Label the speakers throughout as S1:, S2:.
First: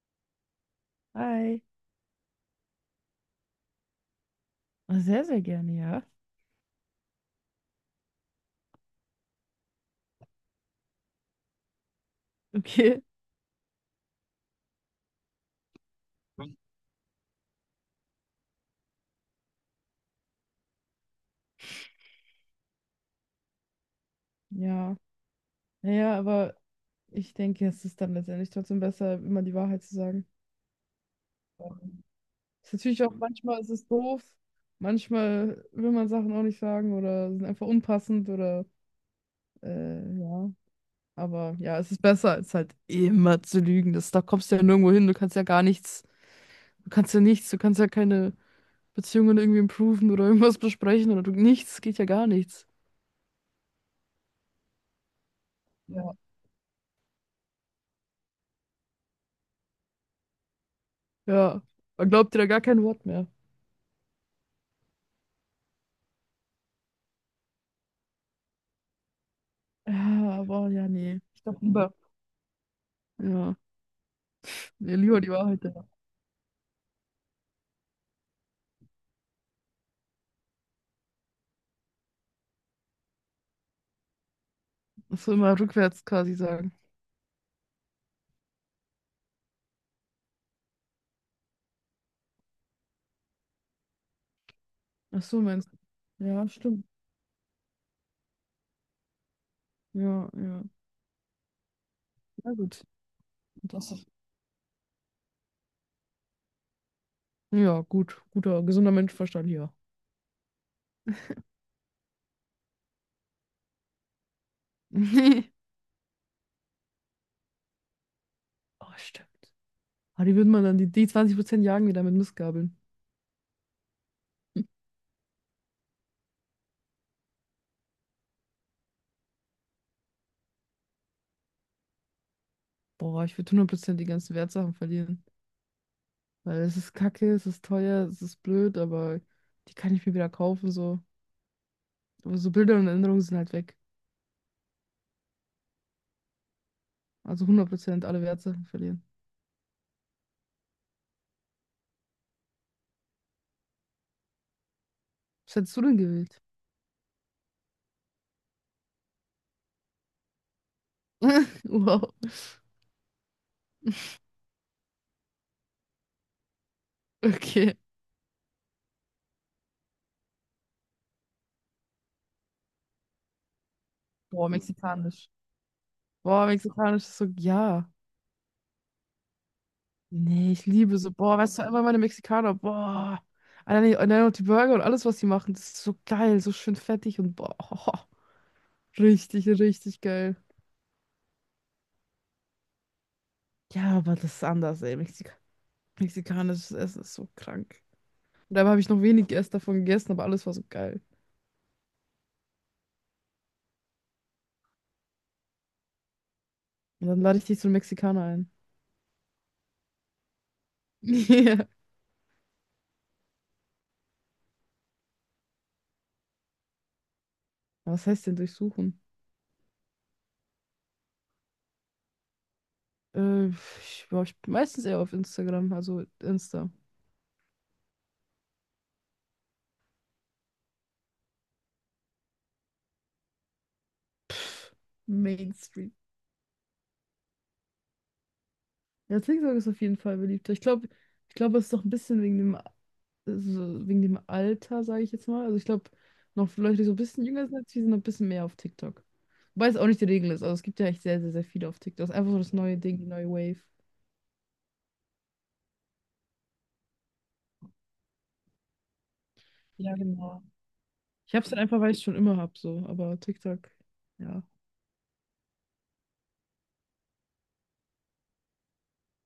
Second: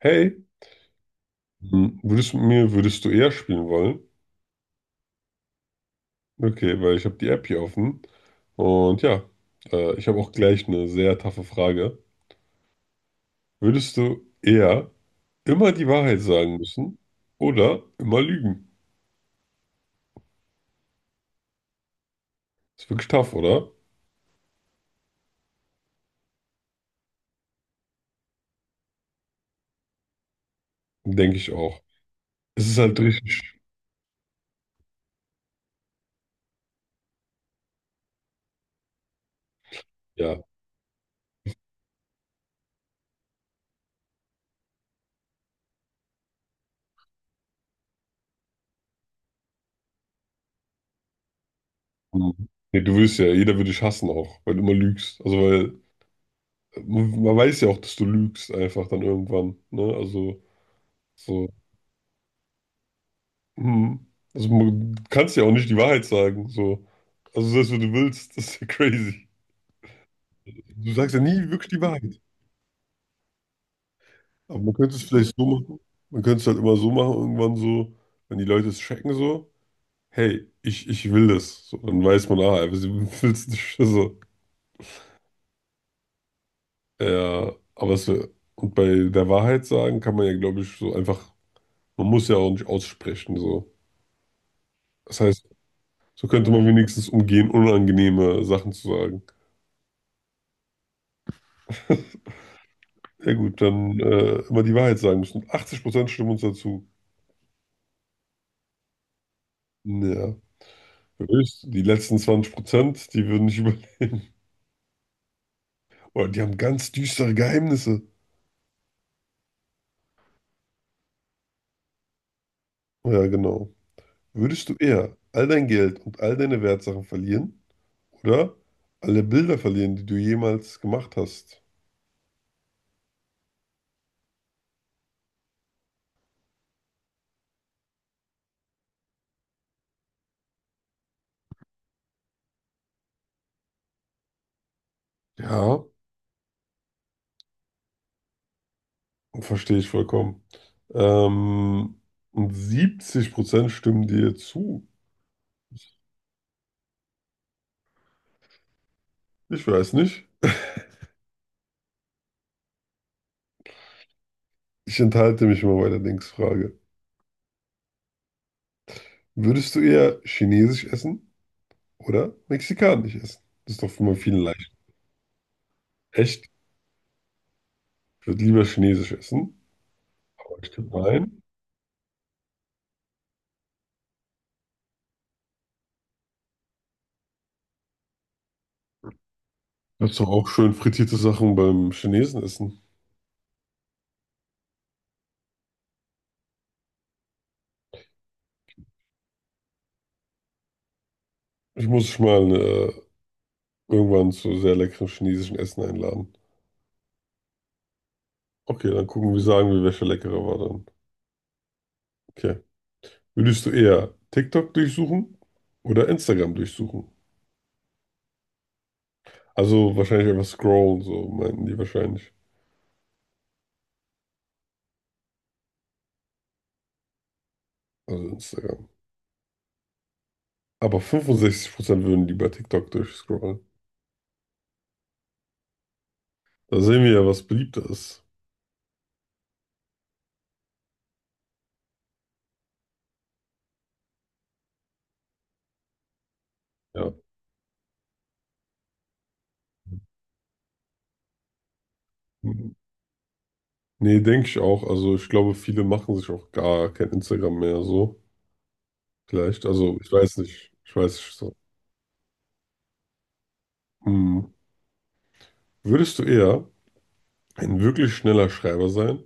S1: Hey,
S2: Hi.
S1: würdest du eher spielen wollen?
S2: Sehr, sehr gerne, ja.
S1: Okay, weil ich habe die App hier offen. Und ja, ich habe auch gleich eine sehr taffe Frage.
S2: Okay.
S1: Würdest du eher immer die Wahrheit sagen müssen oder immer lügen? Ist wirklich tough, oder?
S2: Ja. Naja, aber ich denke, es ist dann letztendlich trotzdem besser, immer die Wahrheit zu sagen.
S1: Denke ich auch. Es
S2: Ist
S1: ist halt
S2: natürlich auch
S1: richtig,
S2: manchmal ist es doof. Manchmal will man Sachen auch nicht sagen oder sind einfach unpassend oder äh,
S1: ja.
S2: ja. Aber ja, es ist besser, als halt immer zu lügen. Das, da kommst du ja nirgendwo hin. Du kannst ja gar nichts. Du kannst ja nichts. Du kannst ja keine Beziehungen irgendwie improven oder irgendwas besprechen oder du, nichts. Geht ja gar
S1: Hm.
S2: nichts.
S1: Nee, du würdest ja, jeder würde dich hassen auch, weil du immer lügst. Also weil
S2: Ja.
S1: man weiß ja auch, dass du lügst einfach dann irgendwann. Ne? Also
S2: Ja.
S1: so.
S2: Man glaubt dir da gar kein Wort mehr.
S1: Hm. Du kannst ja auch nicht die Wahrheit sagen. So. Also selbst wenn du willst, das ist ja crazy.
S2: Ja, aber ja,
S1: Du sagst ja
S2: nee. Ich
S1: nie
S2: glaube Mhm.
S1: wirklich die
S2: lieber.
S1: Wahrheit.
S2: Ja.
S1: Aber man könnte
S2: Nee,
S1: es
S2: lieber die
S1: vielleicht so
S2: Wahrheit. Ja.
S1: machen. Man könnte es halt immer so machen, irgendwann so, wenn die Leute es checken, so, hey, ich will das. So, dann weiß man, ah, er will es nicht. So.
S2: Das soll immer rückwärts quasi sagen.
S1: Ja, aber es, wär- und bei der Wahrheit sagen kann man ja, glaube ich, so einfach, man muss ja auch nicht aussprechen. So. Das
S2: Ach so,
S1: heißt,
S2: meinst du?
S1: so
S2: Ja,
S1: könnte man
S2: stimmt.
S1: wenigstens umgehen, unangenehme Sachen zu sagen.
S2: Ja, ja. Ja, gut.
S1: Ja gut, dann
S2: Interessant.
S1: immer die Wahrheit sagen müssen. 80% stimmen uns dazu.
S2: Ja, gut. Guter, gesunder Menschenverstand hier.
S1: Ja, höchst. Die letzten 20%, die würden nicht überleben. Oder die haben ganz düstere Geheimnisse.
S2: Oh, stimmt. Aber die würden man dann, die, die 20% jagen wieder mit Mistgabeln.
S1: Oh ja, genau. Würdest du eher all dein Geld und all deine Wertsachen verlieren oder alle Bilder verlieren, die du jemals gemacht hast?
S2: Boah, ich würde hundert Prozent die ganzen Wertsachen verlieren. Weil es ist kacke, es ist teuer, es ist blöd, aber die kann ich mir wieder kaufen, so. Aber so Bilder und Erinnerungen sind halt weg.
S1: Ja,
S2: Also 100% alle Wertsachen verlieren.
S1: verstehe ich vollkommen. Ähm, und 70% stimmen dir zu.
S2: Was hättest du denn gewählt?
S1: Ich weiß nicht.
S2: Wow,
S1: Ich enthalte mich immer bei der Linksfrage.
S2: okay.
S1: Würdest du eher Chinesisch essen? Oder mexikanisch essen. Das ist doch immer viel
S2: Boah,
S1: leicht.
S2: mexikanisch. Boah,
S1: Echt?
S2: mexikanisch ist so, ja.
S1: Ich würde lieber chinesisch essen.
S2: Nee,
S1: Aber
S2: ich
S1: ich tippe
S2: liebe
S1: mal
S2: so, boah,
S1: ein.
S2: weißt du, einfach meine Mexikaner, boah. Allein, allein auch die Burger und alles, was sie machen, das ist so geil, so schön fettig und boah, richtig, richtig
S1: Das doch
S2: geil.
S1: auch schön frittierte Sachen beim Chinesen essen.
S2: Ja, aber das ist anders, ey. Mexikanisches Essen ist so krank. Und dabei habe ich noch wenig erst davon gegessen, aber alles war so geil.
S1: Ich muss dich mal irgendwann zu sehr leckerem chinesischen Essen einladen.
S2: Und dann lade ich dich zu einem Mexikaner ein.
S1: Okay, dann gucken wir, sagen wir, welcher leckerer war dann.
S2: Ja.
S1: Okay. Würdest du eher TikTok durchsuchen oder Instagram durchsuchen?
S2: Was heißt denn durchsuchen?
S1: Also wahrscheinlich einfach scrollen, so meinten die wahrscheinlich.
S2: Ich war ich meistens eher auf Instagram, also Insta.
S1: Also Instagram. Aber 65% würden lieber TikTok durchscrollen.
S2: Mainstream.
S1: Da sehen wir ja, was beliebter ist.
S2: Ja, TikTok ist auf jeden Fall beliebter. Ich glaube, es ist doch ein bisschen wegen dem, also wegen dem Alter, sage ich jetzt mal. Also ich glaube, noch Leute, die so ein
S1: Ja.
S2: bisschen jünger sind als wir, sind noch ein bisschen mehr auf TikTok. Wobei es auch nicht die Regel ist. Also es gibt ja echt sehr, sehr, sehr viele auf TikTok. Es ist einfach so das neue Ding, die neue Wave.
S1: Nee, denke ich auch. Also ich glaube, viele machen sich auch gar kein Instagram mehr so. Vielleicht.
S2: Ja,
S1: Also ich weiß
S2: genau.
S1: nicht. Ich weiß nicht
S2: Ich habe es
S1: so.
S2: dann einfach, weil ich es schon immer habe, so. Aber TikTok,
S1: Hm.
S2: ja.
S1: Würdest du eher ein wirklich schneller Schreiber sein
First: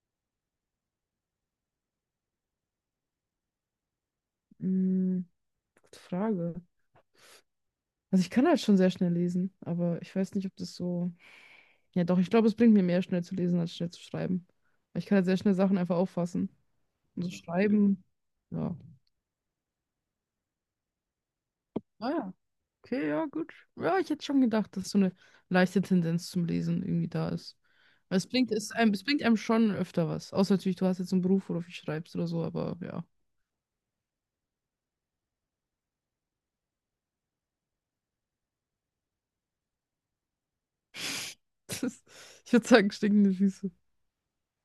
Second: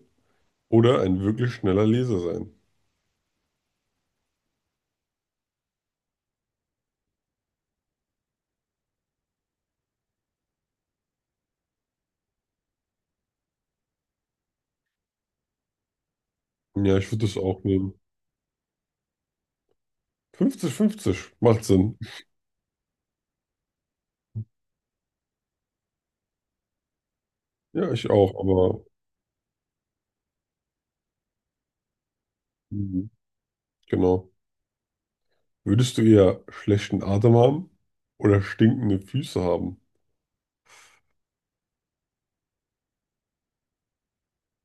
S1: oder ein wirklich schneller Leser sein?
S2: Mm, gute Frage. Also ich kann halt schon sehr schnell lesen, aber ich weiß nicht, ob das so. Ja, doch, ich glaube, es bringt mir mehr, schnell zu lesen, als schnell zu schreiben. Weil ich kann ja sehr schnell Sachen einfach auffassen.
S1: Ja, ich
S2: Und
S1: würde
S2: so
S1: das auch nehmen.
S2: schreiben, ja.
S1: 50:50 macht Sinn.
S2: Ah ja. Okay, ja, gut. Ja, ich hätte schon gedacht, dass so eine leichte Tendenz zum Lesen irgendwie da ist.
S1: Ja, ich
S2: Weil es
S1: auch,
S2: bringt, es
S1: aber
S2: einem, es bringt einem schon öfter was. Außer natürlich, du hast jetzt einen Beruf, wo du viel schreibst oder so, aber ja.
S1: mhm. Genau. Würdest du eher schlechten Atem haben oder stinkende Füße haben?
S2: Das, ich würde sagen, stinkende Füße.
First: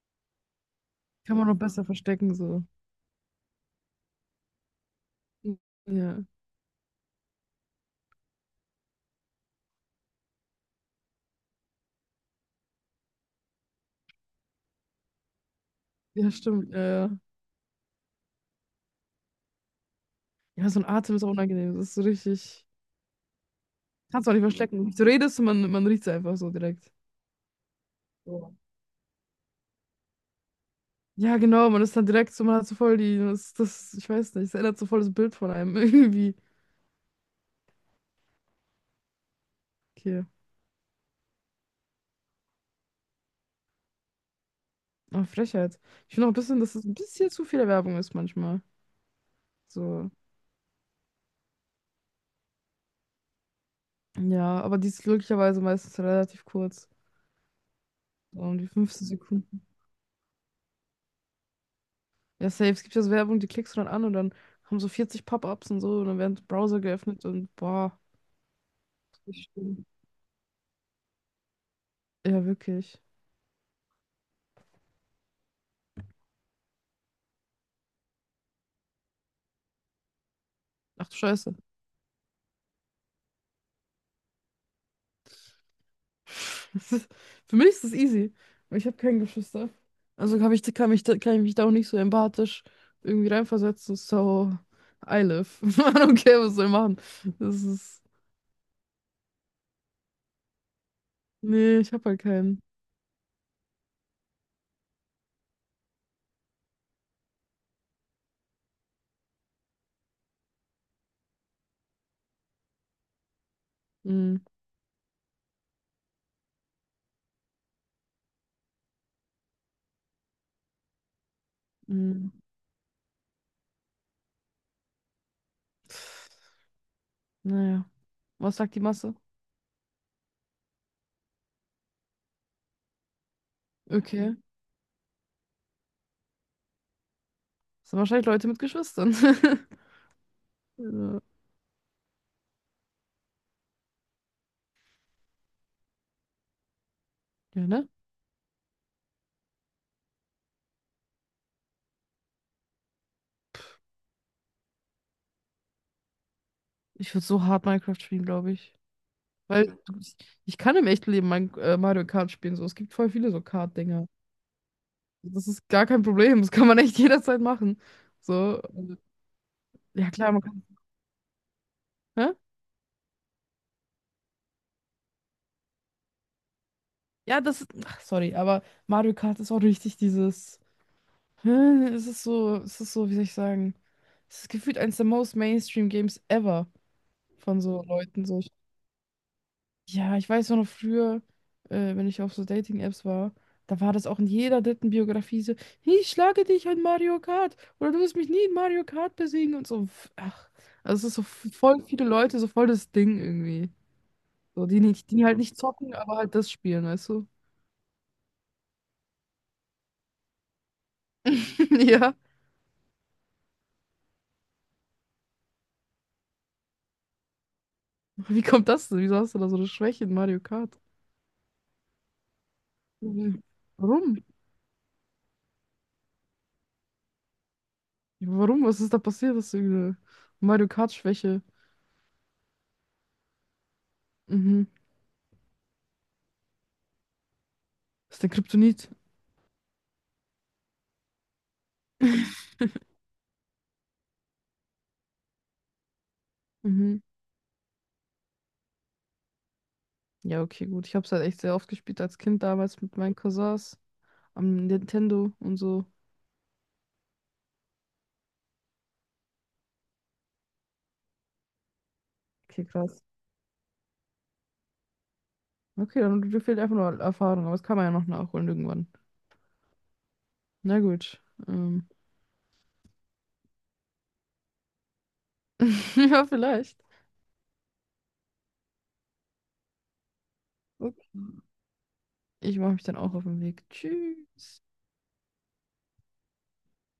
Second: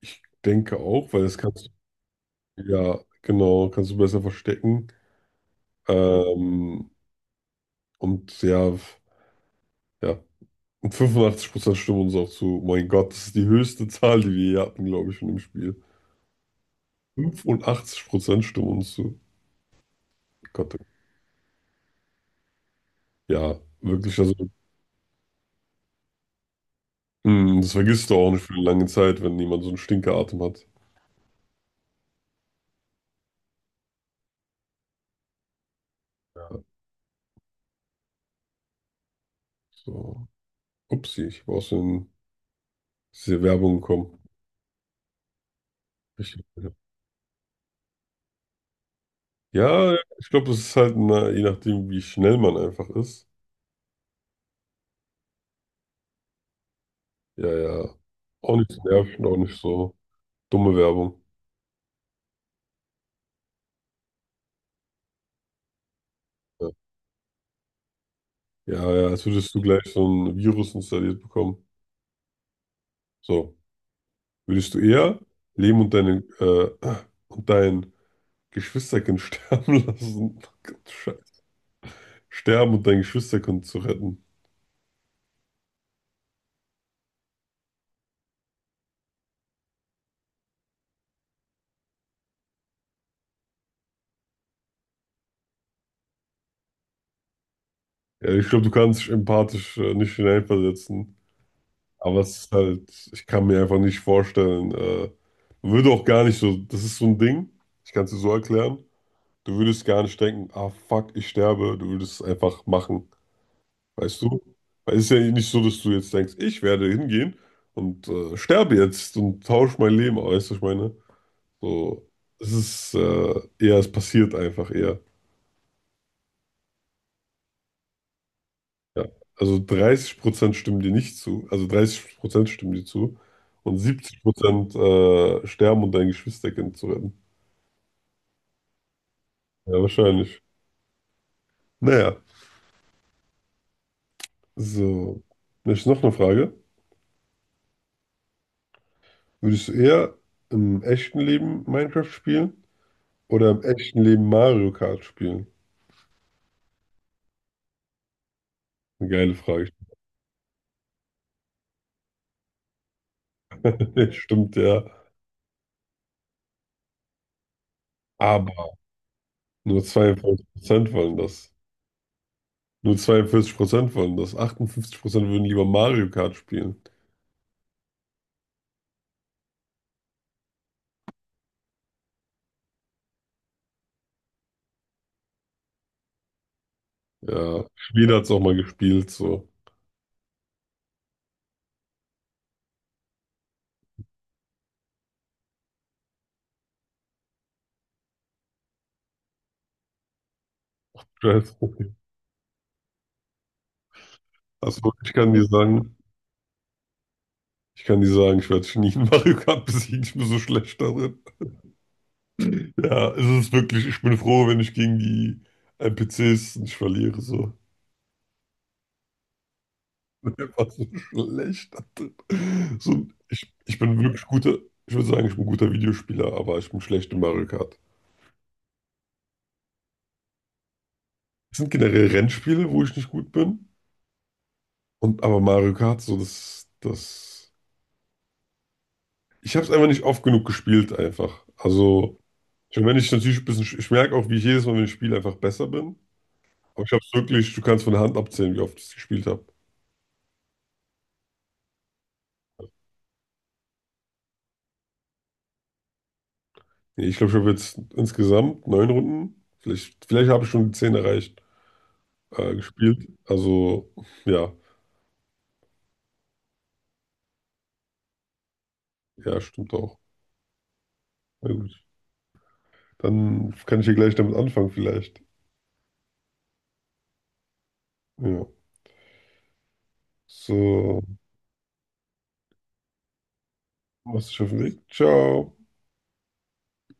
S1: Ich denke auch, weil
S2: Kann
S1: das
S2: man noch
S1: kannst
S2: besser verstecken,
S1: du,
S2: so.
S1: ja, genau, kannst du besser verstecken.
S2: Ja,
S1: Ähm, Und ja, ja. Und 85% stimmen uns auch zu. Mein Gott, das ist die höchste Zahl, die wir hier hatten, glaube ich, von dem Spiel.
S2: ja, stimmt. Ja, ja.
S1: 85% stimmen uns zu.
S2: Ja,
S1: Gott,
S2: so ein Atem ist auch unangenehm. Das ist so richtig.
S1: ja, wirklich,
S2: Kannst du
S1: also,
S2: auch nicht verstecken. Du redest und man riecht es einfach so direkt.
S1: das vergisst du auch nicht für
S2: So.
S1: eine lange Zeit, wenn jemand so einen Stinkeratem hat.
S2: Ja, genau, man ist dann direkt so, man hat so voll die, das, das, ich weiß nicht, es ändert so voll das Bild von einem irgendwie.
S1: Ja,
S2: Okay,
S1: so. Upsi, ich war aus den- Diese Werbung gekommen.
S2: aber Frechheit. Ich finde auch ein
S1: Ich,
S2: bisschen, dass es ein bisschen zu viel Werbung ist manchmal.
S1: ja,
S2: So,
S1: ich glaube, das ist halt, na, je nachdem, wie schnell man einfach ist.
S2: ja, aber die ist glücklicherweise meistens relativ kurz.
S1: Ja, ja.
S2: So
S1: Auch
S2: um die
S1: nicht
S2: 15
S1: nerven, auch nicht
S2: Sekunden.
S1: so dumme Werbung.
S2: Ja, safe, es gibt ja so Werbung, die klickst du dann an und dann haben so 40 Pop-ups und so und dann werden
S1: Ja.
S2: Browser geöffnet und boah,
S1: Ja, ja, als
S2: das ist
S1: würdest du gleich
S2: schlimm.
S1: so ein Virus installiert bekommen.
S2: Ja, wirklich.
S1: So, würdest du eher Leben und dein Geschwisterkind sterben lassen,
S2: Ach du
S1: Sche-
S2: Scheiße.
S1: sterben und dein Geschwisterkind zu retten?
S2: Das ist, für mich ist das easy, weil ich habe keine Geschwister. Also kann ich, kann mich, kann ich mich da auch nicht so empathisch irgendwie reinversetzen. So, I live. I don't care, was soll ich machen. Das ist.
S1: Ja, ich glaube, du kannst dich empathisch nicht hineinversetzen,
S2: Nee, ich habe
S1: aber
S2: halt
S1: es ist
S2: keinen.
S1: halt, ich kann mir einfach nicht vorstellen, man würde auch gar nicht so, das ist so ein Ding, ich kann es dir so erklären, du würdest gar nicht denken, ah fuck, ich sterbe, du würdest es einfach machen. Weißt
S2: Mm,
S1: du? Weil es ist ja nicht so, dass du jetzt denkst, ich werde hingehen und sterbe jetzt und tausche mein Leben aus, weißt du, was ich meine? So,
S2: mm.
S1: es ist eher, es passiert einfach eher.
S2: Naja. Was sagt die
S1: Ja.
S2: Masse?
S1: Also 30% stimmen dir nicht zu, also 30% stimmen dir zu und
S2: Okay.
S1: 70% sterben, um dein Geschwisterkind zu retten.
S2: Das sind wahrscheinlich Leute mit Geschwistern.
S1: Ja, wahrscheinlich.
S2: Ja,
S1: Naja, so. Dann ist noch eine Frage.
S2: Ja, ne?
S1: Würdest du eher im echten Leben Minecraft spielen oder im echten Leben Mario Kart spielen?
S2: Ich würde so hart Minecraft spielen, glaube ich.
S1: Eine geile Frage.
S2: Weil du- ich kann im echten Leben Mario Kart spielen. So. Es gibt voll viele so Kart-Dinger.
S1: Stimmt ja.
S2: Das ist gar kein Problem. Das kann man echt jederzeit machen. So,
S1: Aber nur
S2: ja klar, man
S1: zweiundvierzig
S2: kann.
S1: Prozent wollen das.
S2: Hä?
S1: Nur 42% wollen das. 58% würden lieber Mario Kart spielen.
S2: Ja, das. Ach, sorry, aber Mario Kart ist auch richtig dieses. Hä? Es ist so, wie soll ich sagen? Es ist gefühlt eines der most Mainstream Games ever von
S1: Ja,
S2: so
S1: jeder hat
S2: Leuten.
S1: es auch
S2: So.
S1: mal gespielt, so.
S2: Ja, ich weiß auch noch früher, wenn ich auf so Dating-Apps war, da war das auch in jeder dritten Biografie so, ich schlage dich in Mario Kart oder du wirst mich nie in Mario Kart besiegen und so. Ach, also es ist so
S1: Stress.
S2: voll viele Leute, so voll das Ding irgendwie. So, die
S1: Also
S2: nicht,
S1: ich
S2: die
S1: kann
S2: halt
S1: dir
S2: nicht zocken,
S1: sagen,
S2: aber halt das spielen, weißt du?
S1: ich kann dir sagen, ich werde dich nie in Mario Kart besiegen, ich bin so schlecht darin.
S2: Ja.
S1: Ja, es ist wirklich, ich bin froh, wenn ich gegen die NPCs nicht verliere, so.
S2: Wie kommt das denn? Wieso hast du da so eine Schwäche in
S1: Ich
S2: Mario
S1: bin einfach
S2: Kart?
S1: so schlecht darin. So,
S2: Mhm.
S1: ich bin
S2: Warum?
S1: wirklich guter, ich würde sagen, ich bin ein guter Videospieler, aber ich bin schlecht in Mario Kart.
S2: Warum? Was ist da passiert? Hast du eine Mario Kart-Schwäche?
S1: Es sind generell Rennspiele, wo ich nicht gut bin.
S2: Mhm.
S1: Und aber Mario Kart, so das, das.
S2: Das ist der Kryptonit.
S1: Ich habe es einfach nicht oft genug gespielt, einfach. Also, schon wenn ich natürlich ein bisschen, ich merke auch, wie ich jedes Mal, wenn ich spiele, einfach besser bin. Aber ich habe
S2: Mhm.
S1: es wirklich, du kannst von der Hand abzählen, wie oft ich es gespielt habe.
S2: Ja, okay, gut. Ich habe es halt echt sehr oft gespielt als Kind damals mit meinen Cousins am Nintendo und so.
S1: Nee, ich glaube, ich habe jetzt insgesamt neun Runden, vielleicht habe ich schon die 10 erreicht,
S2: Okay, krass.
S1: gespielt. Also, ja,
S2: Okay, dann dir fehlt einfach nur Erfahrung, aber das kann man ja noch nachholen irgendwann.
S1: ja, stimmt auch.
S2: Na gut.
S1: Na gut.
S2: Ähm.
S1: Dann kann ich hier gleich damit anfangen, vielleicht.
S2: Ja, vielleicht.
S1: Ja.
S2: Okay.
S1: So,
S2: Ich mache mich dann auch auf den Weg.
S1: machst dich auf den
S2: Tschüss.
S1: Weg. Ciao.